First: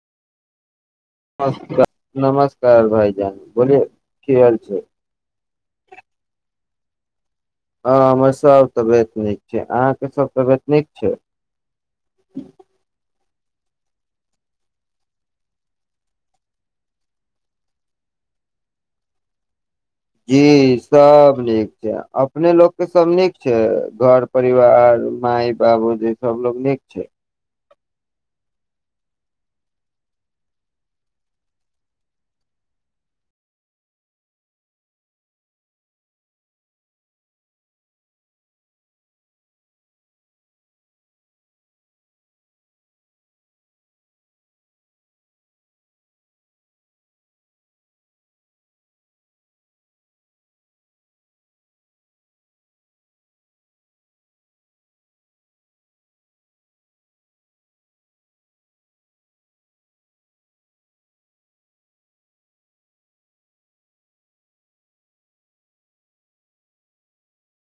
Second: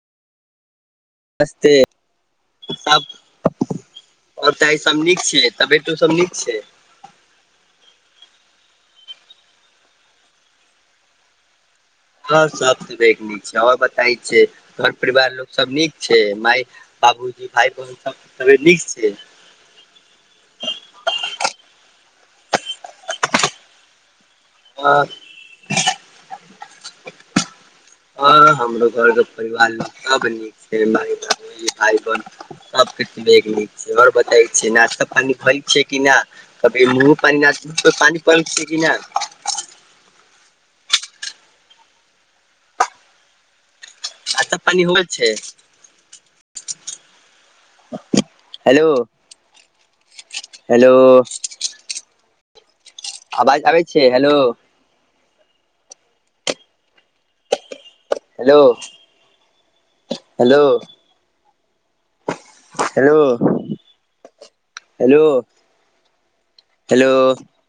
नस्ते नमस्कार नमस्कार सब भाईजान बोलिए की हाल आओ छै सब नीक छै तबियतो सब नीक छै [unintelligible] हँ हमर सभ तबियत नीक छै अहाँके सब तबियत नीक छै हँ सा त देखनी [unintelligible] आओर बताय छै घर परिवार लोक सब नीक छै माय बाबूजी भाय बहिन सब नीक छै जी सब नीक छै अपने लोक के सब नीक छै घर परिवार हँ माय बाबू जेसब लोग निक छै छै ह हमरो घरके परिवार सब नीक छै भाय बहन सबके नीक छै आओर बताै छै नाचा पानी भ छै कि नहि कभी मु पान प छै कि छाता पाइन हो छै हेलो हेलो आवाज आबै छै hello hello hello hello hello hello